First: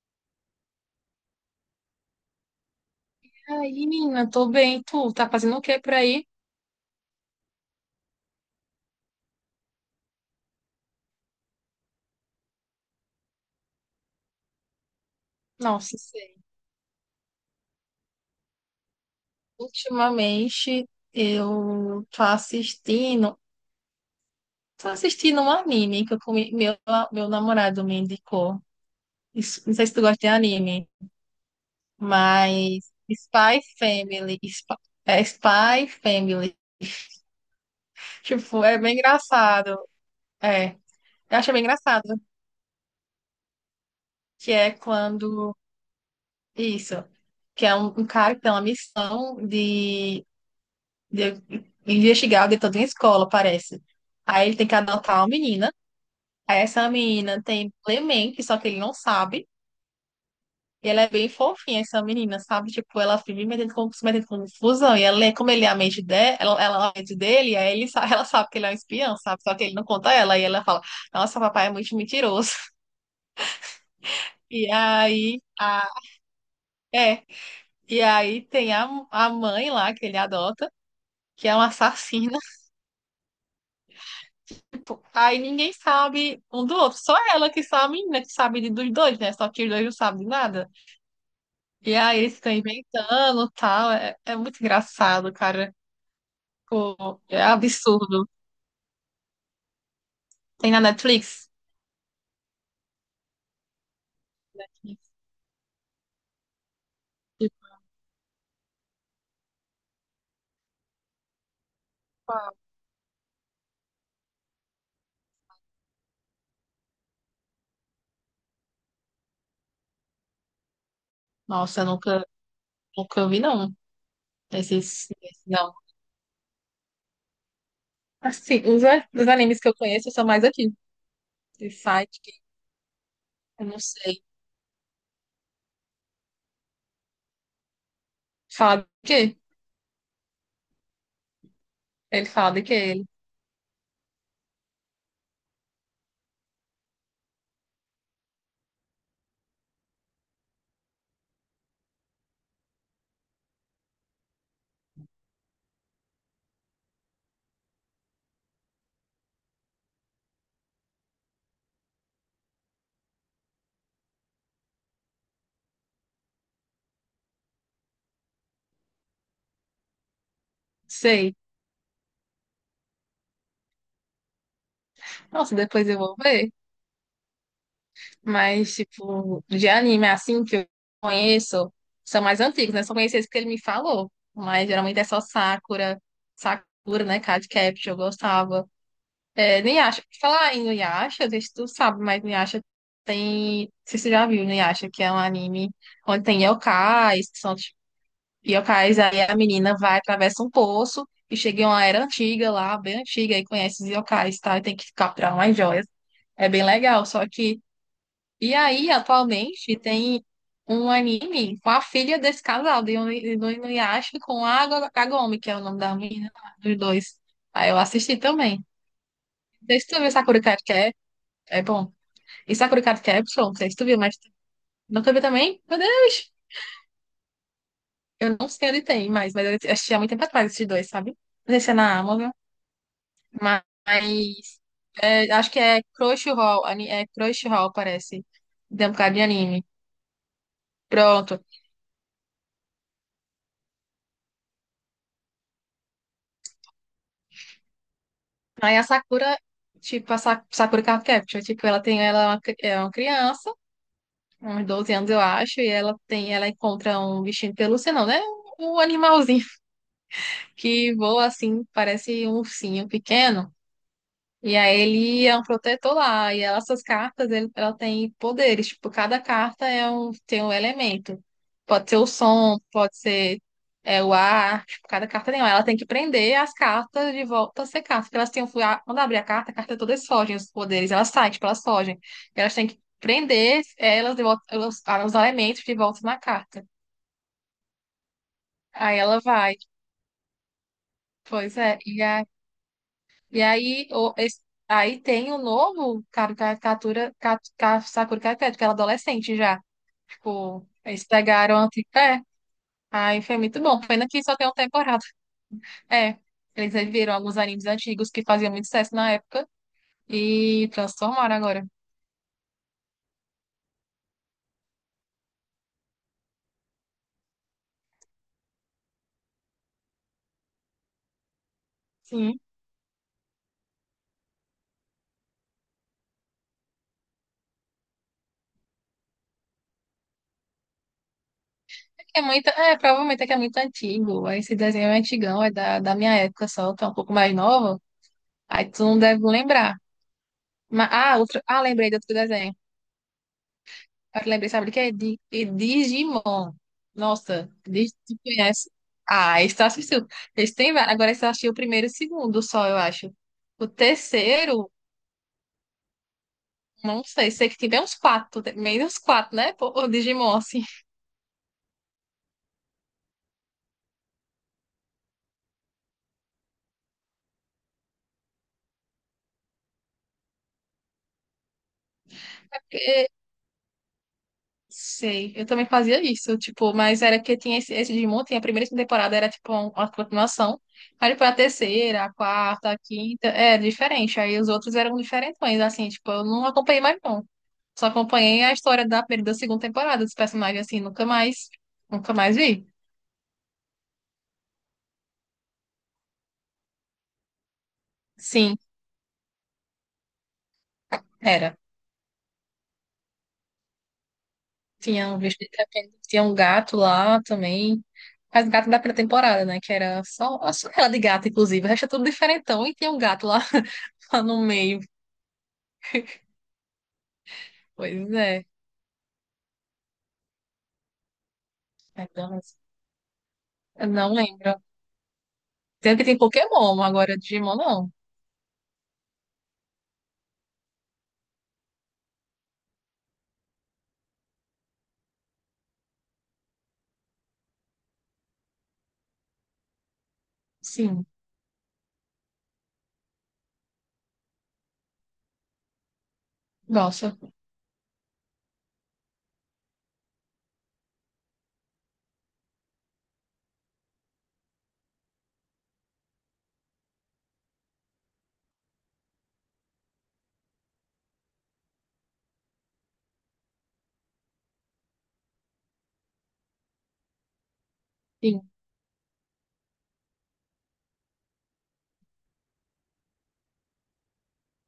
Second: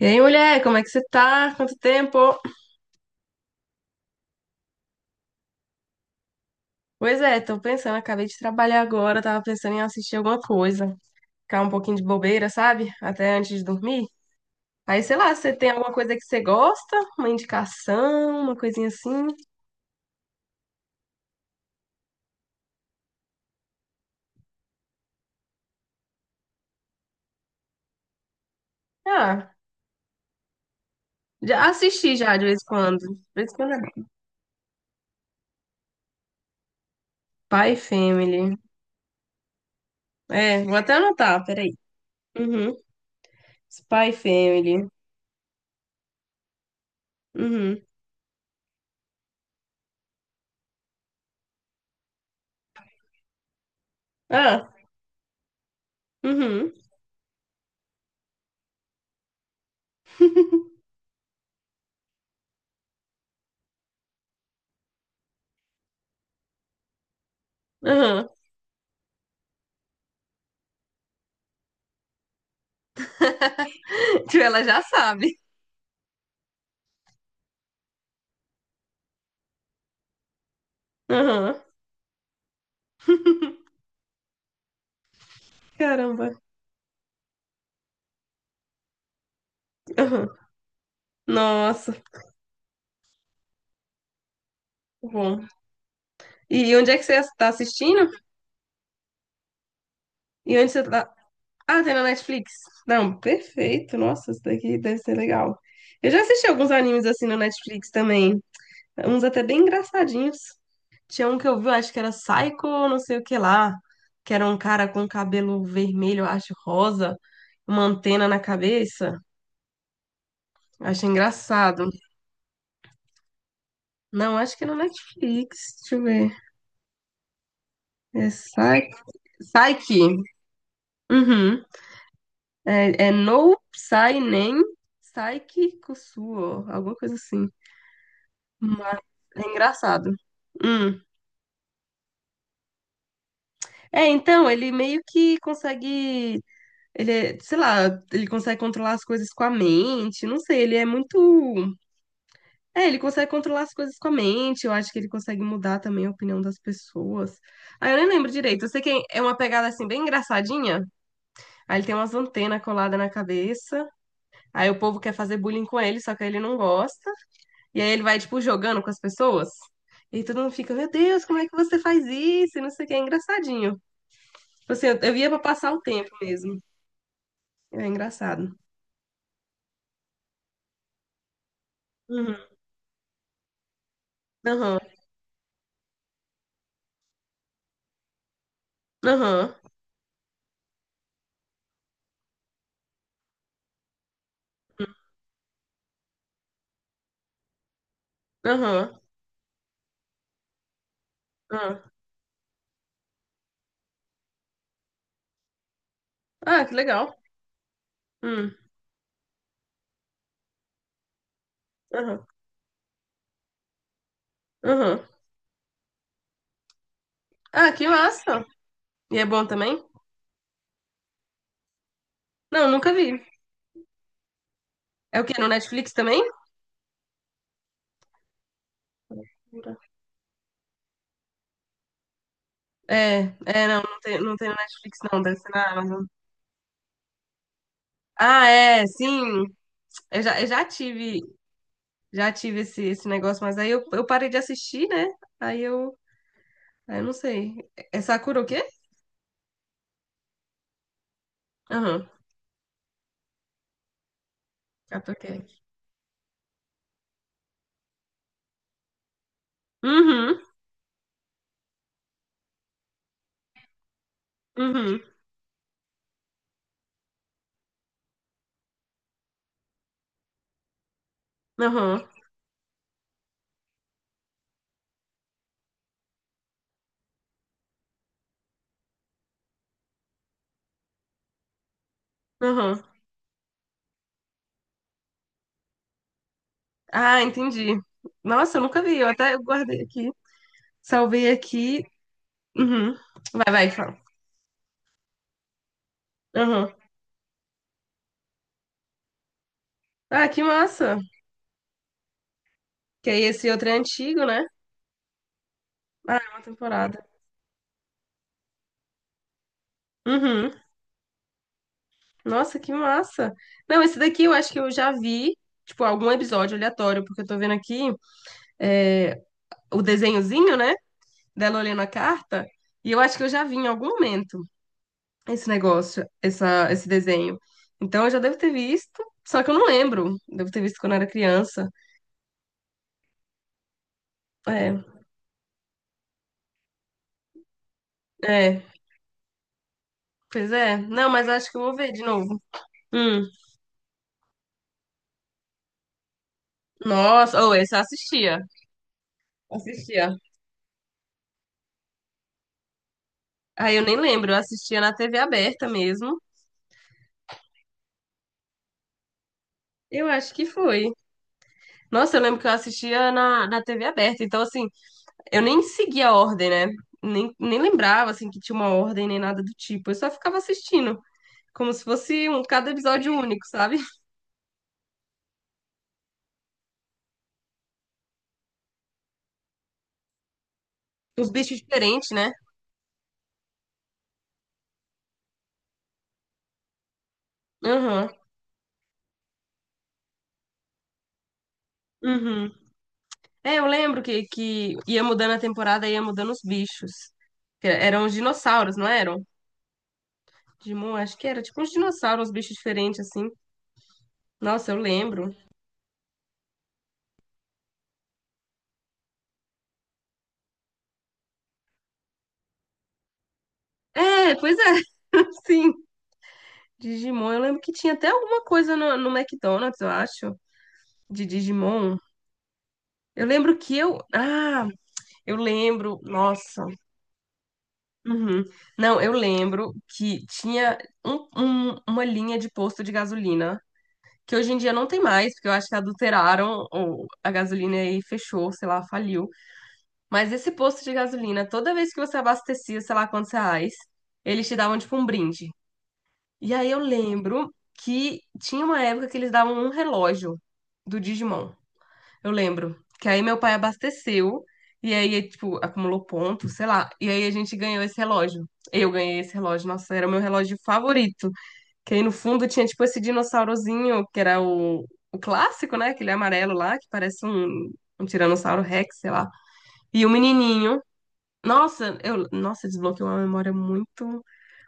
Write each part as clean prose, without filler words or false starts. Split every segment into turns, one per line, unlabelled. E aí, mulher, como é que você tá? Quanto tempo?
Ai, menina, tô bem. Tu tá fazendo o que por aí?
Pois é, tô pensando, acabei de trabalhar agora, tava pensando em assistir alguma coisa, ficar um pouquinho de bobeira, sabe? Até antes de dormir. Aí, sei lá, você tem alguma
Nossa,
coisa que
sei.
você gosta? Uma indicação, uma coisinha assim?
Ultimamente eu tô assistindo um anime que eu comi, meu namorado me indicou.
Ah,
Não sei se tu gosta de anime,
já assisti já de vez em
mas
quando. De vez em quando é bom.
É Spy Family.
Spy Family.
Tipo, é bem engraçado.
É,
É,
vou
eu
até anotar,
acho bem
peraí.
engraçado
Uhum. Spy
que
Family.
isso, que é
Uhum.
um cara que tem uma missão de investigar o dentro de uma escola, parece. Aí ele tem
Ah,
que adotar uma menina. Aí
uhum.
essa menina tem Clemente, só que ele não sabe. E ela é bem fofinha, essa menina, sabe? Tipo, ela vive se metendo com confusão. E ela é, como ele é a mente dela, ela é a mente dele, aí ela
Uhum.
sabe que ele é um espião, sabe? Só que ele não conta ela. E ela fala, nossa, papai é muito mentiroso.
Tipo, ela
E
já sabe.
aí, é. E aí tem a mãe lá que ele adota, que
Uhum.
é uma assassina. Tipo, aí ninguém
Caramba.
sabe um do outro. Só ela que sabe, né? Que sabe dos dois, né? Só que os dois não sabem de
Uhum.
nada.
Nossa.
E aí eles ficam inventando e tal. É muito
Tá
engraçado,
bom.
cara.
E onde é que você
Pô, é
está assistindo?
absurdo.
E onde
Tem na
você tá?
Netflix?
Ah, tem na Netflix. Não, perfeito. Nossa, isso daqui deve ser legal. Eu já assisti alguns animes assim na
Tipo,
Netflix também. Uns até bem engraçadinhos. Tinha um que eu vi, eu acho que era Psycho, não sei o que lá. Que era um cara com cabelo vermelho, eu acho, rosa, uma antena na cabeça. Achei
nossa, eu
engraçado.
nunca vi, não.
Não, acho que é na
Esses,
Netflix.
não.
Deixa eu ver. É
Assim,
Psyche.
os animes que eu conheço
Psyche.
são mais aqui.
Uhum.
De site que
É, é no
eu não
sai
sei.
nem sai que suo, alguma coisa assim.
Fala de
Mas
quê?
é engraçado. Hum.
Ele fala de quê? Ele.
É, então, ele meio que consegue, sei lá, ele consegue controlar as coisas com a mente, não sei, ele é muito, é, ele consegue controlar as coisas com a mente, eu acho que ele consegue mudar também a opinião das pessoas. Ah, eu nem lembro direito, eu sei que é uma pegada, assim, bem engraçadinha, aí ele tem umas antenas coladas na cabeça, aí o povo quer fazer bullying com ele, só que aí ele não gosta. E aí ele vai, tipo, jogando com as pessoas. E aí todo mundo fica, meu Deus,
Sei.
como é que você faz isso? E não sei o que, é engraçadinho. Tipo assim, eu ia pra
Nossa,
passar o
depois eu
tempo
vou ver.
mesmo. É engraçado.
Mas, tipo, de anime assim que eu conheço, são mais
Uhum.
antigos, né? Só conheci esse que ele me falou. Mas
Aham.
geralmente é só Sakura, né? Card Capture, eu gostava.
Aham.
É, Inuyasha, falar em Inuyasha, não sei se tu sabe, mas Inuyasha tem. Não sei se tu já viu Inuyasha, que é um anime onde tem yokais, que são tipo,
Aham.
yokais, aí a menina vai, atravessa um poço e chega em
Aham.
uma era antiga lá, bem antiga, e conhece os yokais, tá? E tem que capturar umas joias. É bem
Ah, que
legal,
legal.
só que.
Hum.
E aí, atualmente, tem um anime com a filha
Aham.
desse casal, do Inuyasha com a
Aham.
Kagome, que é o nome da menina, lá, dos dois. Aí
Ah,
eu
que
assisti
massa.
também.
E é bom
Não sei
também?
se tu viu Sakura Card Cap, é bom. E
Não,
Sakura
nunca
Card
vi.
Capsule, não sei se tu viu, mas nunca
É
vi
o quê? No
também? Meu
Netflix
Deus!
também?
Eu não sei onde tem mais, mas eu assisti há muito tempo atrás esses dois, sabe? Não sei se é na Amazon,
É,
mas
é, não, não tem no Netflix não,
é,
deve ser
acho que
na
é
Amazon.
Crunchyroll, parece.
Ah, é,
Tem um bocado de
sim.
anime.
Eu já tive
Pronto.
esse negócio, mas aí eu parei de assistir, né? Aí eu, aí eu não sei. É Sakura o quê?
Aí a Sakura, tipo, a Sakura Card Capture, tipo,
Aham.
ela é uma criança, uns 12 anos, eu
Catoquei.
acho, e ela encontra um bichinho de pelúcia, não, né? Um animalzinho
Uhum,
que voa assim, parece um ursinho pequeno. E aí
uhum,
ele é um protetor lá, e essas cartas, ela tem poderes, tipo, cada carta é um, tem um elemento. Pode ser
aham,
o som, pode ser o ar, tipo, cada carta tem um. Ela tem que prender as cartas de volta a ser cartas, porque elas têm, quando abrir a carta todas fogem, os poderes, elas saem, tipo, elas fogem. Elas têm que
aham.
prender elas de volta, os elementos de volta na carta.
Ah, entendi. Nossa, eu nunca vi,
Aí
eu
ela
até
vai,
guardei aqui. Salvei
pois é,
aqui. Uhum.
e
Vai,
aí,
fala.
aí tem o novo cara,
Aham.
caricatura, Sakura Caricatura, que ela é adolescente já.
Ah, que
Tipo,
massa.
eles pegaram anti. É,
Que
aí
aí
foi
esse
muito
outro é
bom. Pena que
antigo,
só
né?
tem uma temporada. É,
Ah, é uma
eles
temporada.
viram alguns animes antigos que faziam muito sucesso na época
Uhum.
e transformaram agora.
Nossa, que massa. Não, esse daqui eu acho que eu já vi, tipo, algum episódio aleatório, porque eu tô vendo aqui é, o desenhozinho, né? Dela olhando a
Sim.
carta, e eu acho que eu já vi em algum momento esse negócio, esse desenho. Então eu já devo ter visto, só que eu não lembro. Devo ter visto quando eu era criança.
É muito, provavelmente é que é muito antigo. Esse
É,
desenho é antigão, é da minha época só, que é um pouco mais novo.
é,
Aí tu não deve lembrar.
pois é.
Mas,
Não,
ah,
mas
outro,
acho que
ah,
eu vou
lembrei
ver
de
de
outro
novo.
desenho.
Hum,
Eu lembrei, sabe de quê? De Digimon.
nossa,
Nossa,
ou esse eu
Tu
assistia.
conhece? Ah, esse tu assistiu.
Assistia.
Esse tem vários. Agora esse eu achei o primeiro e o segundo só, eu acho. O
Aí eu nem lembro, eu
terceiro,
assistia na TV aberta mesmo.
não sei, sei que tem bem uns quatro, meio uns quatro, né? Pô, o
Eu acho
Digimon,
que
assim.
foi. Nossa, eu lembro que eu assistia na TV aberta. Então, assim, eu nem seguia a ordem, né? Nem lembrava, assim, que tinha uma ordem nem nada do tipo. Eu só ficava assistindo. Como se fosse um cada episódio único, sabe?
Sei, eu também fazia isso, tipo, mas era que tinha esse Digimon, tinha a primeira e segunda temporada, era tipo uma continuação, aí depois
Os
a
bichos
terceira,
diferentes,
a
né?
quarta, a quinta, é diferente, aí os outros eram diferentões, assim, tipo, eu não acompanhei mais não, só
Aham.
acompanhei a história da primeira e da segunda temporada dos personagens, assim, nunca mais
Uhum.
vi.
É, eu lembro que ia mudando a temporada, ia mudando os bichos. Que eram os
Sim,
dinossauros, não eram? Digimon, acho que era
era,
tipo uns dinossauros, uns bichos diferentes, assim. Nossa, eu
tinha um
lembro.
bicho de repente, tinha um gato lá também, mas gato da primeira temporada, né, que era só a ela de gato, inclusive, o resto é tudo diferentão, e tinha um gato lá, lá
É,
no
pois é.
meio.
Sim. Digimon, eu lembro que tinha até
Pois
alguma
é.
coisa no McDonald's, eu acho, de Digimon.
McDonald's.
Eu lembro que
Eu
eu.
não lembro.
Ah, eu
Tanto
lembro.
que tem
Nossa.
Pokémon, agora Digimon não.
Uhum. Não, eu lembro que tinha uma linha de posto de gasolina, que hoje em dia não tem mais, porque eu acho que adulteraram a gasolina e fechou, sei lá, faliu. Mas esse posto de
Sim.
gasolina, toda vez que você abastecia, sei lá quantos reais, eles te davam tipo um brinde. E aí eu
Nossa.
lembro que tinha uma época que eles davam um relógio do Digimon. Eu lembro. Que aí meu pai abasteceu e aí, tipo, acumulou pontos, sei lá. E aí a gente ganhou esse relógio. Eu ganhei esse relógio. Nossa, era o meu relógio favorito. Que aí no fundo tinha, tipo, esse dinossaurozinho, que era o clássico, né? Aquele amarelo lá, que parece um
Sim.
Tiranossauro Rex, sei lá. E o menininho. Nossa, eu, nossa, desbloqueou uma memória muito,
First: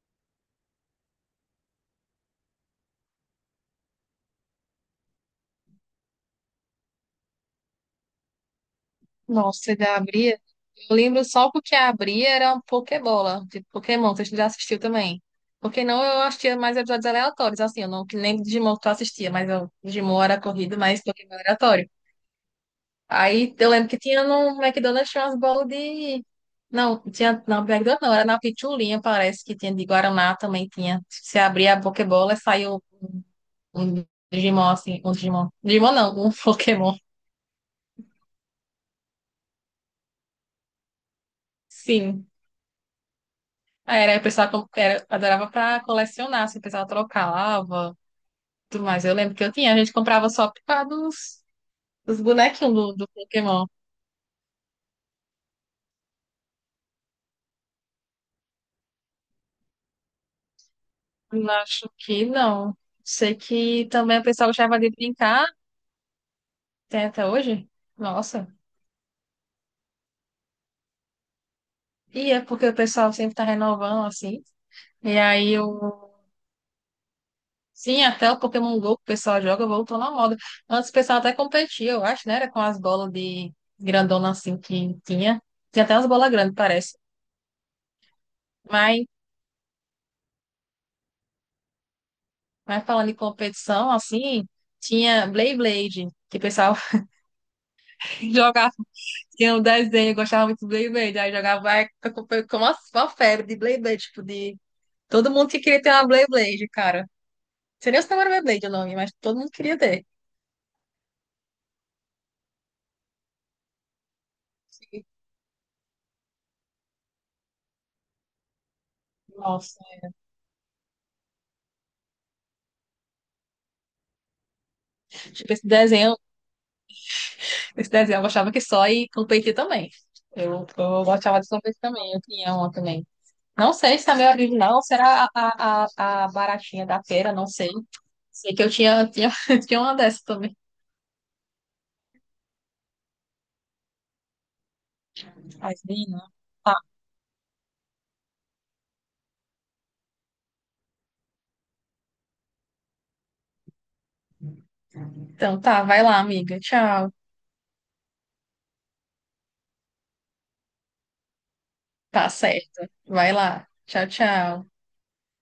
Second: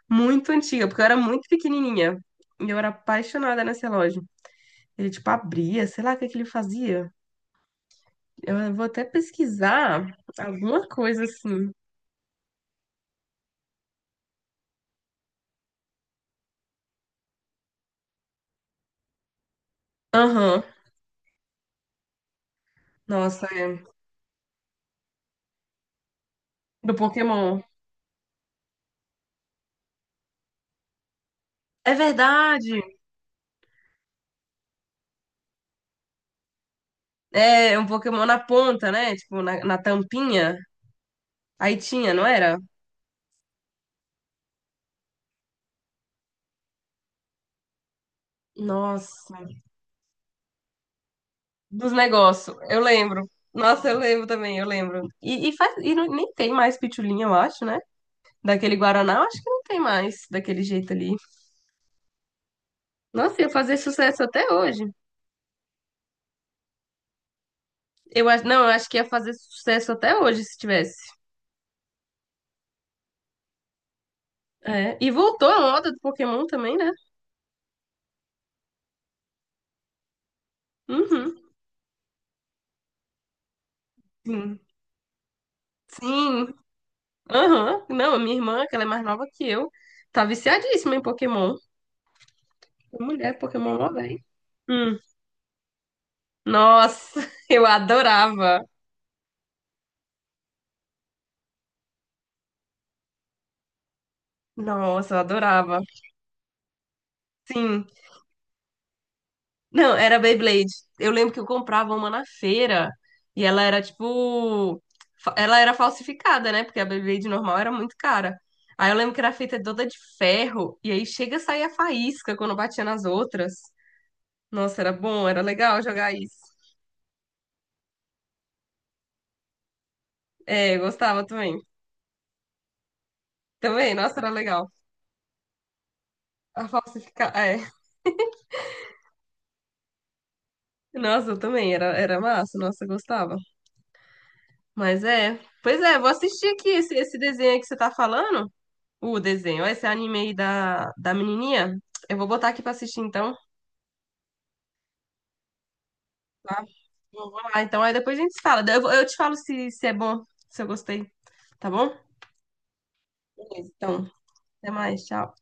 muito antiga, porque eu era muito pequenininha. E eu era apaixonada nesse relógio. Ele, tipo, abria, sei lá o que que ele fazia. Eu vou até
Nossa, da
pesquisar
abria.
alguma
Eu
coisa
lembro só
assim.
porque a abria era uma Pokébola, de Pokémon, você já assistiu também. Porque não, eu assistia mais episódios aleatórios, assim, eu não que lembro de Digimon que tu assistia, mas eu, Digimon era
Aham.
corrido, mas Pokémon era aleatório.
Nossa,
Aí eu
é.
lembro que tinha no McDonald's tinha umas bolas de.
Do
Não, tinha na
Pokémon.
McDonald's não, era na Pichulinha, parece que tinha de Guaraná também tinha. Se abria a
É
Pokébola,
verdade.
saiu um Digimon, assim, um Digimon. Digimon não, um Pokémon.
É um Pokémon na ponta, né? Tipo, na tampinha. Aí tinha, não
Sim.
era?
Aí o pessoal adorava pra colecionar, assim, o pessoal trocava, tudo mais. Eu lembro
Nossa.
que eu tinha, a gente comprava só por causa dos,
Dos
dos
negócios.
bonequinhos
Eu
do
lembro.
Pokémon.
Nossa, eu lembro também, eu lembro. E nem tem mais pitulinha, eu acho, né? Daquele Guaraná, eu acho que não tem mais daquele jeito ali.
Não acho que não. Sei
Nossa, ia fazer
que também
sucesso
o pessoal
até
gostava de
hoje.
brincar, tem até hoje.
Eu acho,
Nossa.
não, eu acho que ia fazer sucesso até hoje se tivesse.
E é porque o pessoal sempre tá renovando, assim.
É, e
E
voltou
aí
a
eu
moda do Pokémon também, né?
Sim, até o Pokémon Go que o pessoal joga voltou na moda. Antes o pessoal até
Uhum.
competia, eu acho, né? Era com as bolas de grandona assim
Sim.
que tinha. Tinha até umas bolas
Sim.
grandes, parece.
Aham. Não, a minha irmã, que ela é mais
Mas,
nova que eu, tá viciadíssima em Pokémon.
mas, falando em
Mulher, Pokémon mó
competição,
bem.
assim,
Hum.
tinha Beyblade, que o pessoal
Nossa, eu adorava.
jogava, tinha um desenho, eu gostava muito do Beyblade, aí jogava ai, com uma febre de Beyblade, tipo, de
Nossa, eu
todo mundo que queria
adorava.
ter uma Beyblade, cara. Não
Sim.
sei nem se não era Beyblade o nome, mas todo mundo queria
Não,
ter.
era Beyblade. Eu lembro que eu comprava uma na feira e ela era tipo. Ela era falsificada, né? Porque a Beyblade normal era muito cara. Aí eu lembro que era feita
Nossa,
toda de ferro e aí chega a sair a faísca quando batia nas outras. Nossa, era bom, era
tipo, esse
legal jogar
desenho
isso.
Esse desenho eu gostava que só e competir também. Eu,
É, eu
eu
gostava
gostava de
também.
competir também, eu tinha uma também. Não
Também,
sei se
nossa,
também
era
é
legal.
original ou será a
A
baratinha da feira,
falsificar,
não
é.
sei. Sei que eu tinha, tinha uma dessa também.
Nossa, eu também, era, era massa, nossa, eu gostava. Mas é. Pois
Mas,
é, vou
menina.
assistir aqui
Ah,
esse, esse desenho aí que você tá falando. O desenho. Esse anime aí da menininha. Eu vou botar aqui pra assistir então.
então tá, vai lá, amiga.
Tá?
Tchau.
Vou lá. Então aí depois a gente se fala. Eu te falo se, se é bom, se eu gostei. Tá bom?
Tá certo. Vai
Beleza,
lá. Tchau,
então. Até
tchau.
mais. Tchau.